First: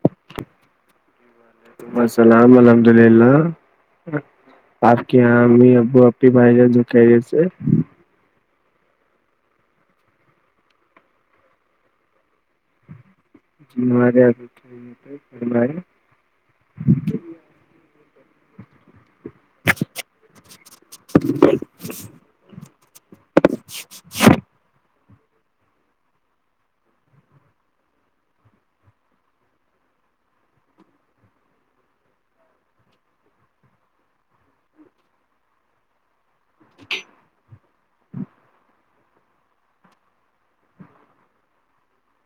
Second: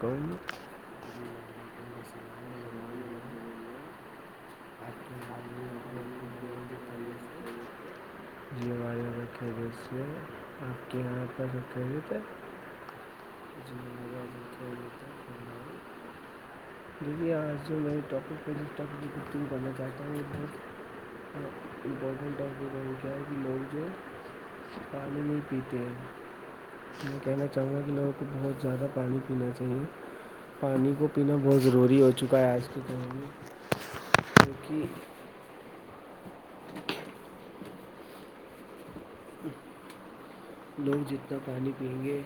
کہ السلام الحمد اللہ آپ کی یہاں امی ابو ابنی بھائی ج دکھ جیسے جی ہم ایجنسی ہے آپ کے یہاں آ کر سکتے ت جار ل آج جو میں ٹاپک پہل ٹاپ تم کرنا چاہتا ہوں بہت امپورٹنٹ آپ یہ کہنا کیااہیں کہ لوگ جو ہے پانی نہیں پیتے میں کہنا چاہوں گا کہ لوگوں کو بہت زیادہ پانی پینا چاہیے پانی کو پینا بہت ضروری ہو چکا ہے آج کے دور میں کیونکہ لوگ جتنا پانی پیئیں گے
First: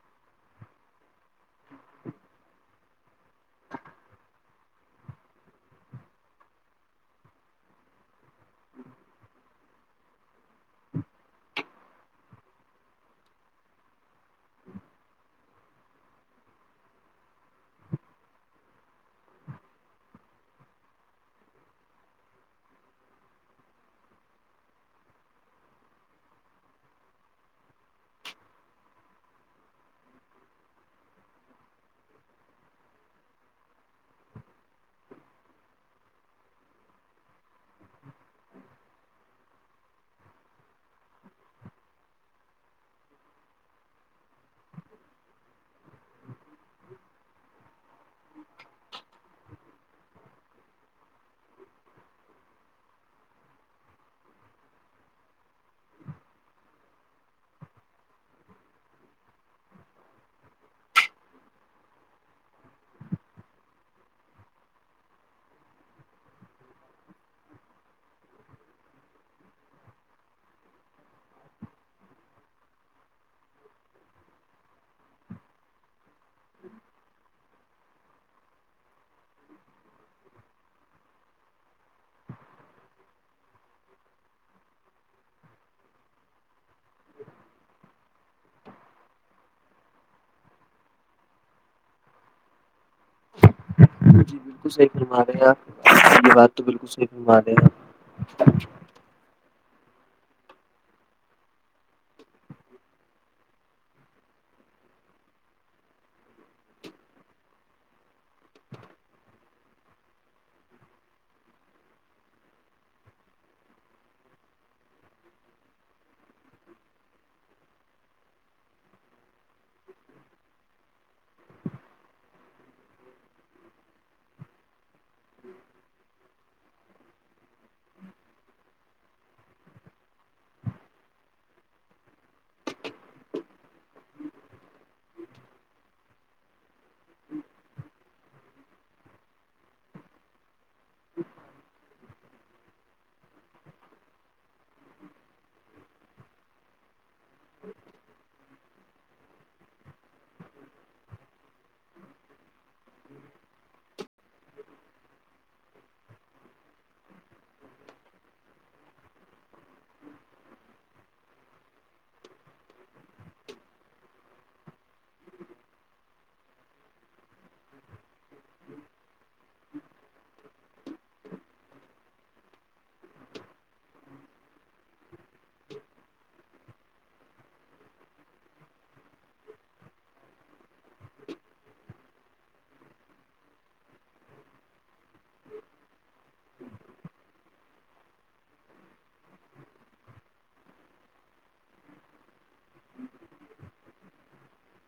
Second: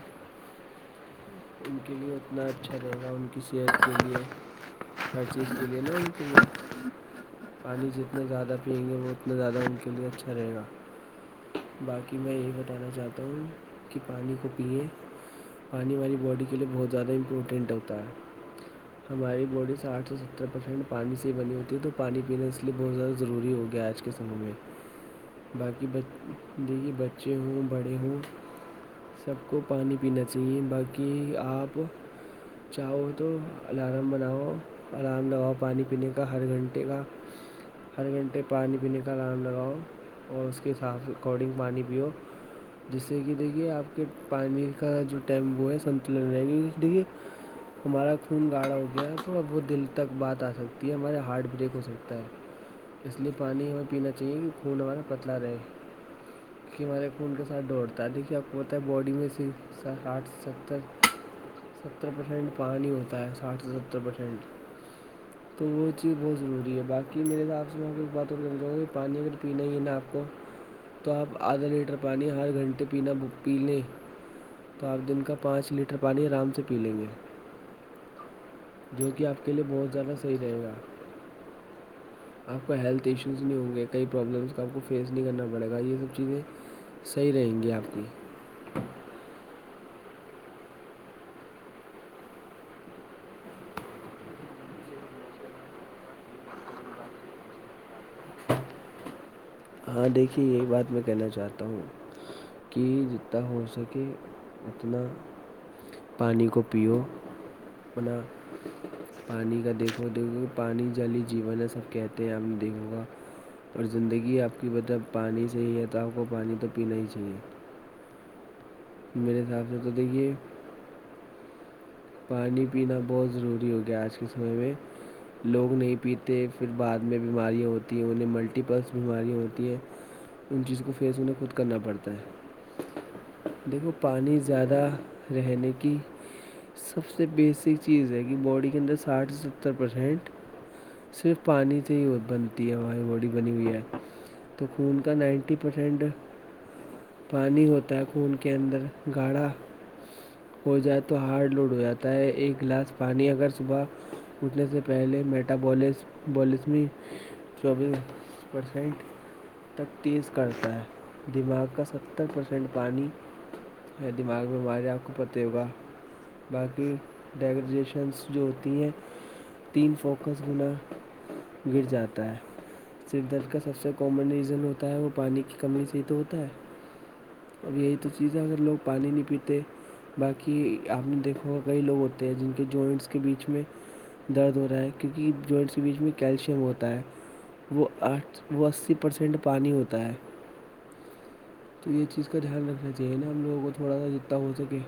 ان کے لیے اتنا اچھا رہے گا ان کی صحت کے لیے ہر چیز کے لیے نہیں ہونی چاہیے پانی جتنے زیادہ پئیں گے وہ اتنا زیادہ ان کے لئے اچھا رہے گا باقی میں یہی بتانا چاہتا ہوں کہ پانی کو پیے پانی والی باڈی کے لیے بہت زیادہ امپورٹینٹ ہوتا ہے ہماری باڈی ساٹھ سے ستر پرسینٹ پانی سے بنی ہوتی ہے تو پانی پینا اس لیے بہت زیادہ ضروری ہو گیا آج کے سموں میں باقی یہی بچے ہوں بڑے ہوں سب کو پانی پینا چاہیے باقی آپ چاہو تو الارم بناؤ آرام لگاؤ پانی پینے کا ہر گھنٹے کا ہر گھنٹے پانی پینے کا الام لگاؤ اور اس کے حساب سے اکارڈنگ پانی پیو جس سے کہ دیکھیے آپ کے پانی کا جو ٹائم وہ ہے سنتلن رہے گا دیکھیے ہمارا خون گاڑھا ہو گیا ہے تھوڑا بہت دل تک بات آ سکتی ہے ہمارے ہارٹ بریک ہو سکتا ہے اس لیے پانی ہمیں پینا چاہیے کہ خون ہمارا پتلا رہے کہ مارے خون کے ساتھ دوڑتا ہے لیکن اب ہوتا ہے باڈی میں سے کارٹس ستر ستر پرسینٹ پانی ہی ہوتا ہے ساٹھ سے ستر پرسینٹ [unintelligible] تو وہ چیز بہت ضروری ہے باقی میرے حساب سے میں کچھ بات اور کرنا چاہوں گا کہ پانی اگر پینا ہی ہے نا آپ کو تو آپ آدھا لیٹر پانی ہر گھنٹے پینا پی لیں تو آپ دن کا پانچ لیٹر پانی آرام سے پی لیں گے جو کہ آپ کے لئے بہت زیادہ صحیح رہے گا آپ کا ہیلتھ ایشوز نہیں ہوں گے کئی پرابلمس کا آپ کو فیس نہیں کرنا پڑے گا یہ سب چیزیں صحیح رہیں گی آپ کی جی بالکل صحیح فرما رہے ہیں آپ یہ بات تو بالکل صحیح فرما رہے ہیں آپ اچ ہاں دیکھیے یہی بات میں کہنا چاہتا ہوں کہ جتا ہو سکے اتنا پانی کو پیو اپنا پانی کا دیکھو دیکھو پانی جل ہی جیون ہے سب کہتے ہیں آپ نے دیکھا ہوگا اور زندگی آپ کی مطلب پانی سے ہی ہے تو آپ کو پانی تو پینا ہی چاہیے میرے حساب سے تو دیکھیے پانی پینا بہت ضروری ہو گیا آج کے سمے میں لوگ نہیں پیتے پھر بعد میں بیماریاں ہوتی ہیں انہیں ملٹیپلس بیماریاں ہوتی ہیں ان چیز کو فیس انہیں خود کرنا پڑتا ہے دیکھو پانی زیادہ رہنے کی سب سے بیسک چیز ہے کیونکہ باڈی کے اندر ساٹھ سے ستر پرسینٹ صرف پانی سے ہی بنتی ہے ہماری باڈی بنی ہوئی ہے تو خون کا نائنٹی پرسینٹ پانی ہوتا ہے خون کے اندر گاڑھا ہو جائے تو ہارڈ لوٹ ہو جاتا ہے ایک گلاس پانی اگر صبح اٹھنے سے پہلے میٹابولزم چوبیس پرسینٹ تک تیز کرتا ہے دماغ کا ستر پرسینٹ پانی ہے دماغ میں بیماریاں آپ کو پتہ ہوگا باقی ڈیکوریشنس جو ہوتی ہیں تین فوکس گنا گر جاتا ہے سر درد کا سب سے کامن ریزن ہوتا ہے وہ پانی کی کمی سے ہی تو ہوتا ہے اب یہی تو چیز ہے اگر لوگ پانی نہیں پیتے باقی ہم دیک اور کئی لوگ ہوتے ہیں جن کے جوائنٹس کے بیچ میں درد ہو رہا ہے کیونکہ جوائنٹس کے بیچ میں کیلشیم ہوتا ہے وہ آٹھ وہ اسی پرسینٹ پانی ہوتا ہے تو یہ چیز کا دھیان رکھنا چاہیے نا ہم لوگوں کو تھوڑا سا جتنا ہو سکے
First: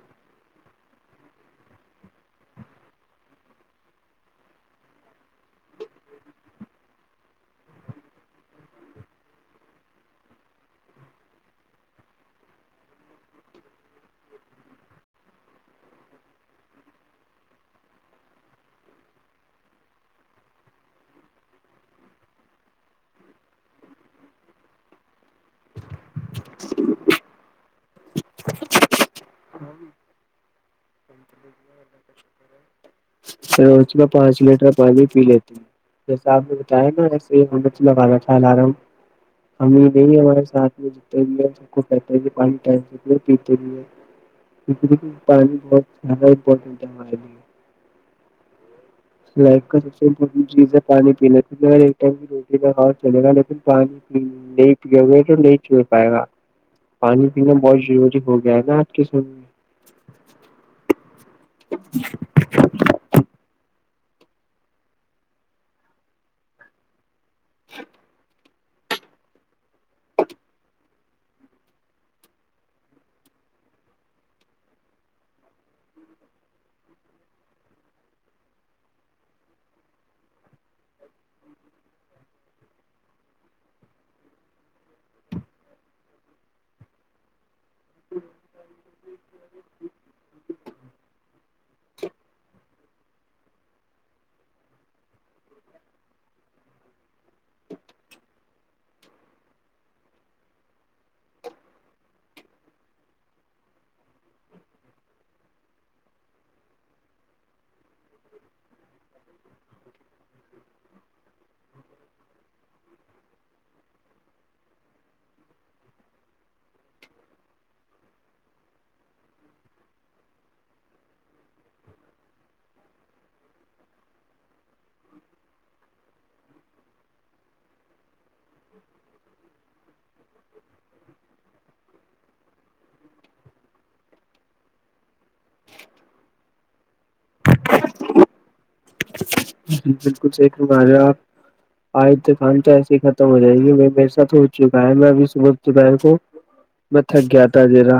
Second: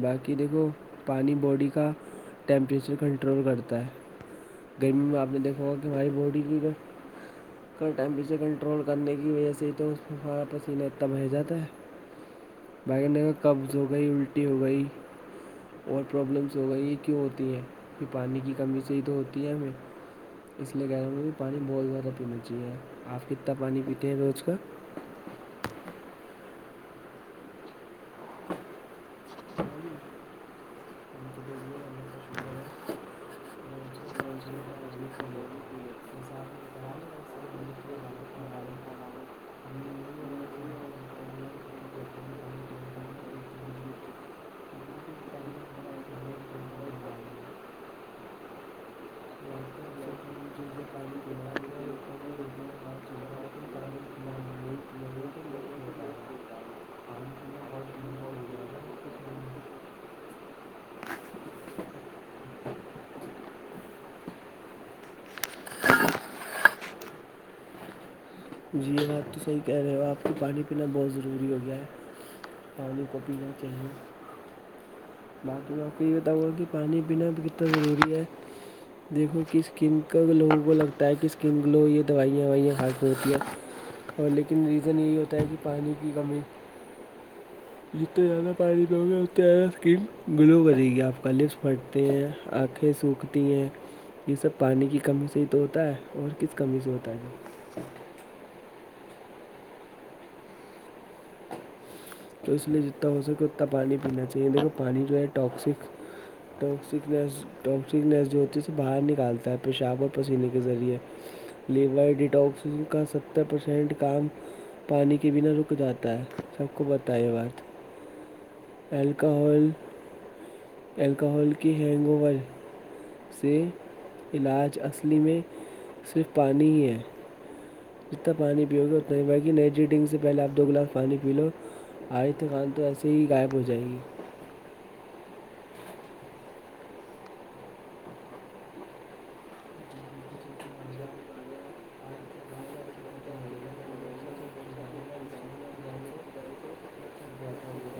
باقی دیکھو پانی باڈی کا ٹیمپریچر کنٹرول کرتا ہے گرمی میں آپ نے دیکھا ہوا کہ ہماری باڈی ٹیک ہے کا ٹیمپیچر کنٹرول کرنے کی وجہ سے تو اس میں فارا پسینتم بہ جاتا ہے بھائی انڈ میں قبز ہو گئی الٹی ہو گئی اور پرابلمس ہو گئی یہ کیوں ہوتی ہیں پھر پانی کی کمی صی تو ہوتی ہے ہمیں اس لیے کہہ رہا میں بھی پانی بہت زیادہ پینا چاہیے آپ کتنا پانی پیتے ہیں روز کا [inaudible] ہوں پچ [inaudible] اس میں پانچ لیٹر پانی پی لیتی ہوں جیسا آپ نے بتایا نا ایے ہیگانا رہا ہمیں نہیں ہمارے ساتھ میں جتے بھی ہیں سب کو کہتے ہے کہ پانی ٹائم سے پیتے بھی ہیں پانی بہت زیادہ امپورٹنٹ ہے ہمارے لی [inaudible] لائف کا سب سے امپٹینٹ چیز ہے جیسے پانی پینے پینا ایک ٹائم روٹی کااؤ چلے گا لیکن پانی نہیں پ گے تو نہیں چو پائے گا پانی پینا بہت ضروری ہو گیا ہے نا آج کے سمے میں [inaudible] خٹ جی میں آب تو صحیح کہہ رہے ہو آپ کو پانی پینا بہت ضروری ہو گیا ہے پانی کو پینا چاہیے بعق میں میں آپ کو یہ بتاؤں گا کہ پانی پینا بھی کتنا ضروری ہے دیکھو کہ اسکن کا لوگوں کو لگتا ہے کہ اسکن کولو یہ دوائیاں وائیاں خرکم ہوتی ہیں اور لیکن ریزن یہی ہوتا ہے کہ پانی کی کمی جتے جیادہ پانی پ گے اتتے کہ گلو کرے گی آپ کا لپس پھٹتے ہیں آنکھیں سوکھتی ہیں یہ سب پانی کی کمی سے ہی تو ہوتا ہے اور کس کمی سے ہوتا ہے نہیں تو اس لیے جتنا ہو سکے اتنا پانی پینا چاہیے دیکھو پانی جو ہے ٹاکسک ٹگ سکنس ٹس نس جو ہوتی ہے سے باہر نکالتا ہے پیشاب اور پسینے کے ذریعے لیور ڈیٹاکس کا ستر پرسینٹ کام پانی کے بنا رک جاتا ہے سب کو بتائیے بات الکحل الکحل کی ہینگ اوور سے علاج اصلی میں صرف پانی ہی ہے جتنا پانی پیو گے اتنا ہی بگی نئی جی ڈنگ سے پہلے آپ دو گلاس پانی پی لو آائد خان تو ایسے ہی غائب ہو جائے گی [inaudible] جی بالکل سھ ر آج آپ آ د کان تو ایسے ہی ختم ہو جائے گی میرے ساتھ ہو چکا ہے میں ابھی صبحپہر کو میں تھگیا تھا جذا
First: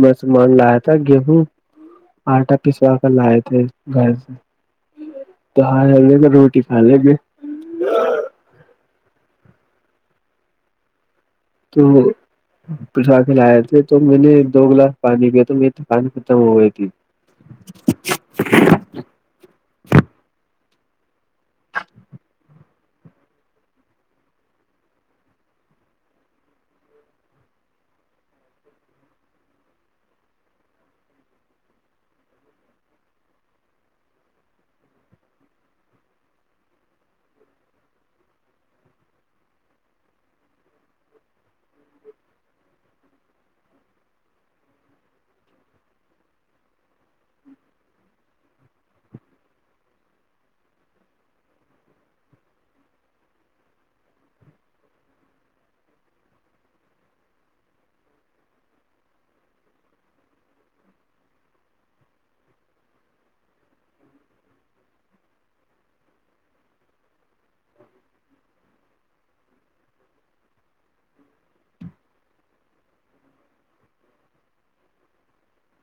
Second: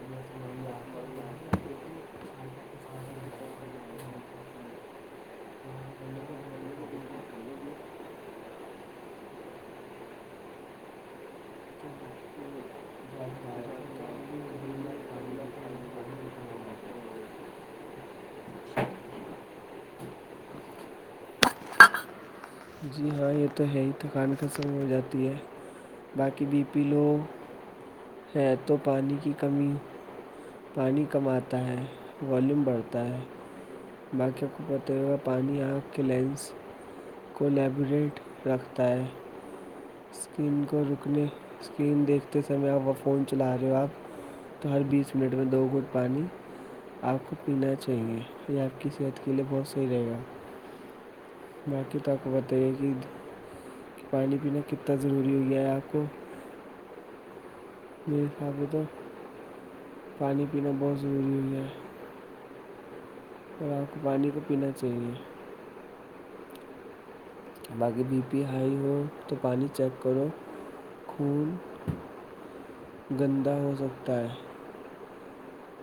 میں سامان لایا تھا گے ہوں آٹا پسوا کر لائے تھے گھر [inaudible] روٹی کھا لیں گے تو پسوا کے لائے تھے تو میں نے دو گلاس پانی پییا تو میری پانی ختم ہو گئی تھی [unintelligible] جی یہ تو ہے ہی تھکان کے سمی ہو جاتی ہے باقی بی پی لو شاید تو پانی کی کمی ہو پانی کم آتا ہے والوم بڑھتا ہے باقیوں کو تو پانی آنکھ کے لینس کو لیبرکیٹ رکھتا ہے اسکرین کو رکنے اسکرین کو دیکھتے سمئے آپ وہ فون چلا رہے ہو آپ تو ہر بیس منٹ میں دو گھونٹ پانی آپ کو پینا چاہیے یہ آپ کی صحت کے لیے بہت صحیح رہے گا باقی تو آپ کو پتہ ہی ہے کہ پانی پنے کتنا ضروری ہو گیا ہے آپ کو میرے حساب سے تو پانی پینا بہت ضروری ہوگیا ہے آپ کو پانی تو پینا چاہیے باقی بی پی ہائی ہو تو پانی چیک کرو خون گندا ہو سکتا ہے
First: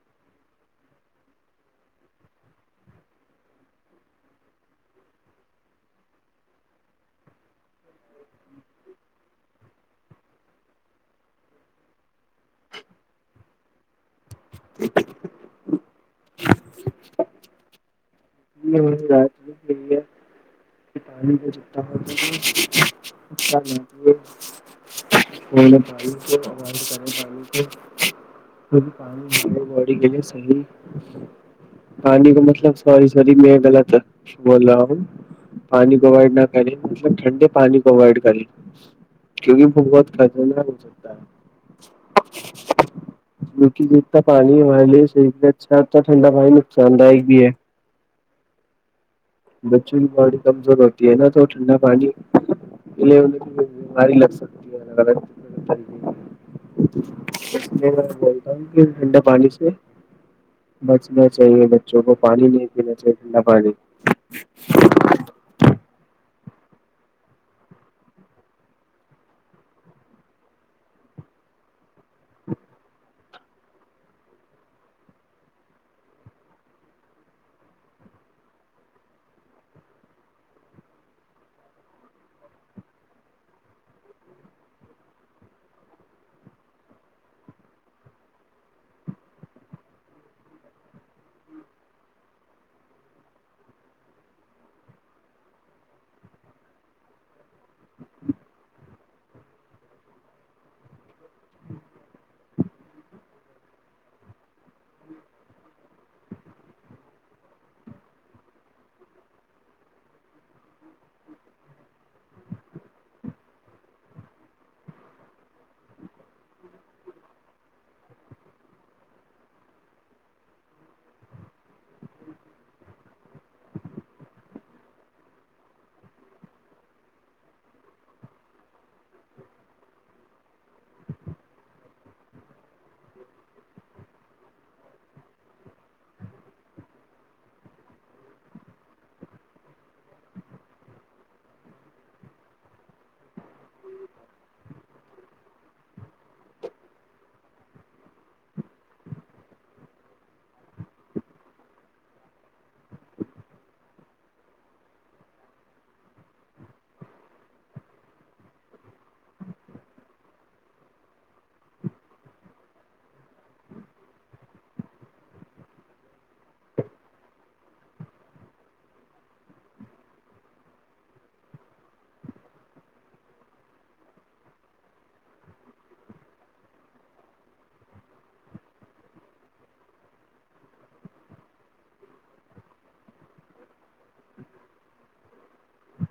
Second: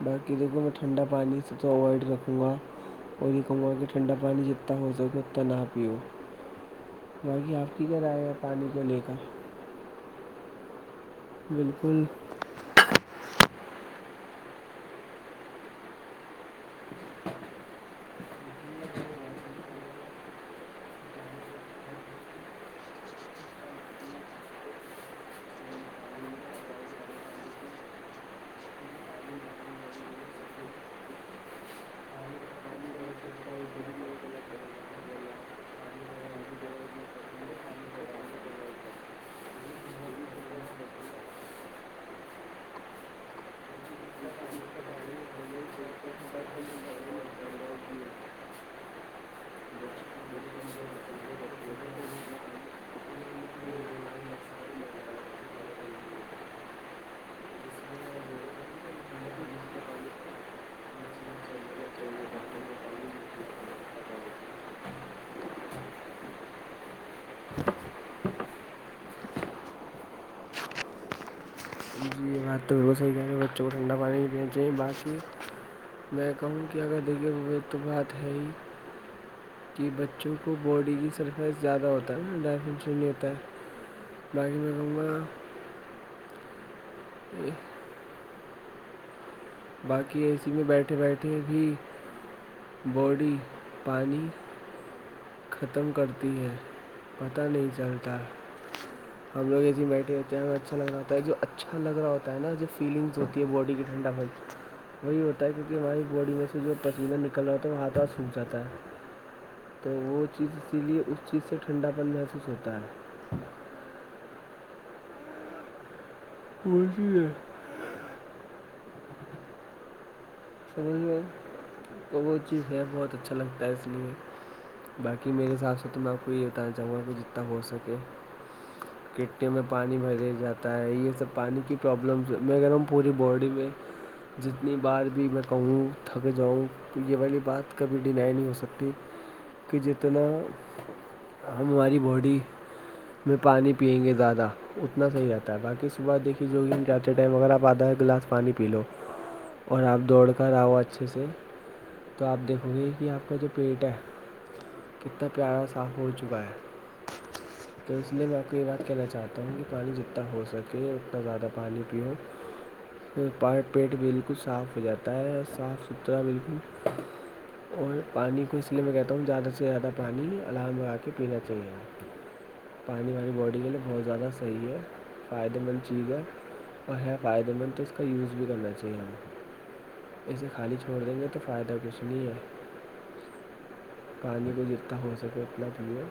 باقی جگہوں میں ٹھنڈا پانی سے تو اوائڈ رکھوں گا اور یہی کہوں گا کہ ٹھنڈا پانی جتنا ہو سکے اتنا نہ پیو باقی آپ کی کیا رائے ہیں پانی کو لے کر بالکل ج [inaudible] [inaudible] [inaudible] باڈی کے لیے صحیح پانی کا مطلب سوری میں غلط بول رہا ہوں پانی کو اوائڈ نہ کرے مطلب ٹنڈے پانی کو اوائڈ کرے کیونکہ وہ بہت خطرناک ہو سکتا ہے کیونکہ پانی ہمارے لیے صحیح اچھا ٹھنڈا پانی نقصان دائک بھی ہے بچوں کی باڑی کمزور ہوتی ہے نا تو ٹھنڈا پانی [inaudible] بولتا ہوں کہ ٹھنڈا پانی سے بچنا چاہیے بچوں کو پانی نہیں پینا چاہیے ٹھنڈا پانی ش جی بات تو بلکل صحیح کہہ رہے ہو بچوں کو ٹنڈا پانی نہیں دینا چاہیں باقی میں کہاوں کہ اگر دیکھیے وہ تو بات ہے ہی کہ بچوں کو باڈی کی سرفس زیادہ ہوتا ہے نا ڈفش نہیں ہوتا ہے باقی میں کہوں گا گا باقی اے سی میں بیٹھے بیٹھے بھی باڈی پانی ختم کرتی ہے پتہ نہیں چلتا ہم لوگ ایسے ہی بیٹھے ہوتے ہیں ہمیں اچھا لگا ہو ہے جو اچھا لگ رہاتا ہے نا جو فیلنگس ہوتی ہے باڈی کی ٹھنڈا وہی ہوتا ہے کیونکہ ہماری باڈی میں سے جو پسینہ نکل رہاتا ہے وہ ہاتھ ہاتھ سوکھ جاتا ہے تو وہ چیز اسی لیے اس چیز سے ٹھنڈا پن محسوس ہوتا ہے [inaudible] میں تو وہ چیز ہے بہت اچھا لگتا ہے اس لیے باقی میرے حساب سے تو میں آپ کو یہ بتانا چاہوں گا کہ جتنا ہو سکے گٹی میں پانی بھریا جاتا ہے یہ سب پانی کی پرابلمس میں اگر ہم پوری باڈی میں جتنی بار بھی میں کہوں تھک جاؤں تو یہ والی بات کبھی ڈینائی نہیں ہو سکتی کہ جتنا ہماری باڈی میں پانی پئیں گے زیادہ اتنا صحیح رہتا ہے باقی صبح دیکھیے جو کہ ہم جاہتے ہیں ٹائم اگر آپ آدھا ایک گلاس پانی پی لو اور آپ دوڑ کر آؤ اچھے سے تو آپ دیکھو گے کہ آپ کا جو پیٹ ہے کتا پیارا صاف ہو چکا ہے تو اس لیے میں آپ کو یہ بات کہنا چاہتا ہوں کہ پانی جتنا ہو سکے اتنا زیادہ پانی پیوں پیٹ بالکل صاف ہو جاتا ہے صاف ستھرا بالکل اور پانی کو اس لیے میں کہتا ہوں زیادہ سے زیادہ پانی الام لگا کے پینا چاہیے پانی ہماری باڈی کے لیے بہت زیادہ صحیح ہے فائدے مند چیز ہے اور ہے فائدے مند تو اس کا یوز بھی کرنا چاہیے اسے خالی چھوڑ دیں گے تو فائدہ کچھ نہیں ہے پانی کو جتنا ہو سکے اتنا پیو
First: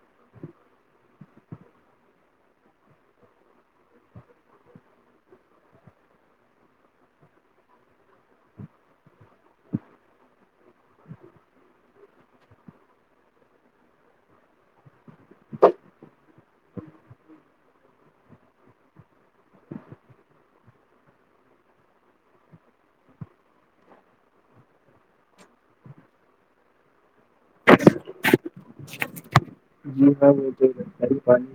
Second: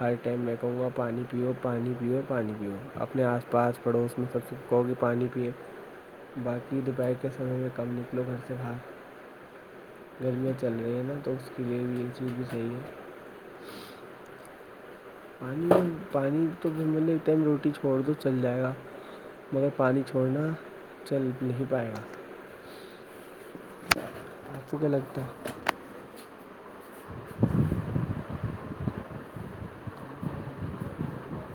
ہر ٹائم میں کہوں گا پانی پیو پانی پیو پانی پیو اپنے آس پاس پڑوس میں سب سے کوی پانی پئے باقی دوپہر کے سموں میں کم نکلو گھر سے باہر گرمیاں چل رہی ہیں نا تو اس کے لیے بھی یہ چیز بھی صحیح ہے پانی پانی تو پھر مطلب ایک ٹائم روٹی چھوڑ دو چل جائے گا مگر پانی چھوڑنا چل نہیں پائے گا آپ کو کیا لگتا ہے ہ جی ہاں وہ تو [inaudible]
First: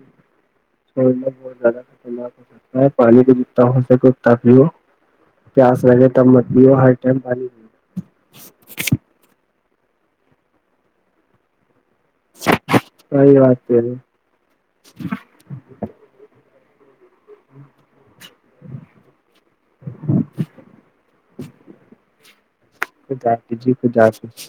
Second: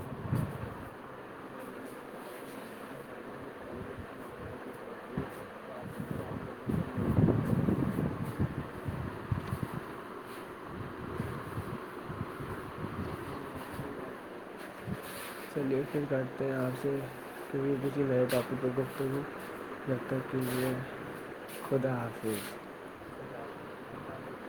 [inaudible] پانی تو جتنا ہو سکے اتنا پیو پیاس لگے تب مت پیو ہر ٹائم پانی پیو [inaudible] چلیے پھر کرتے ہیں آپ سے تو بھر کبھی میں گفتگو تب تک کے لیے خدا حافظ خدا حافظ جی خدا حافظ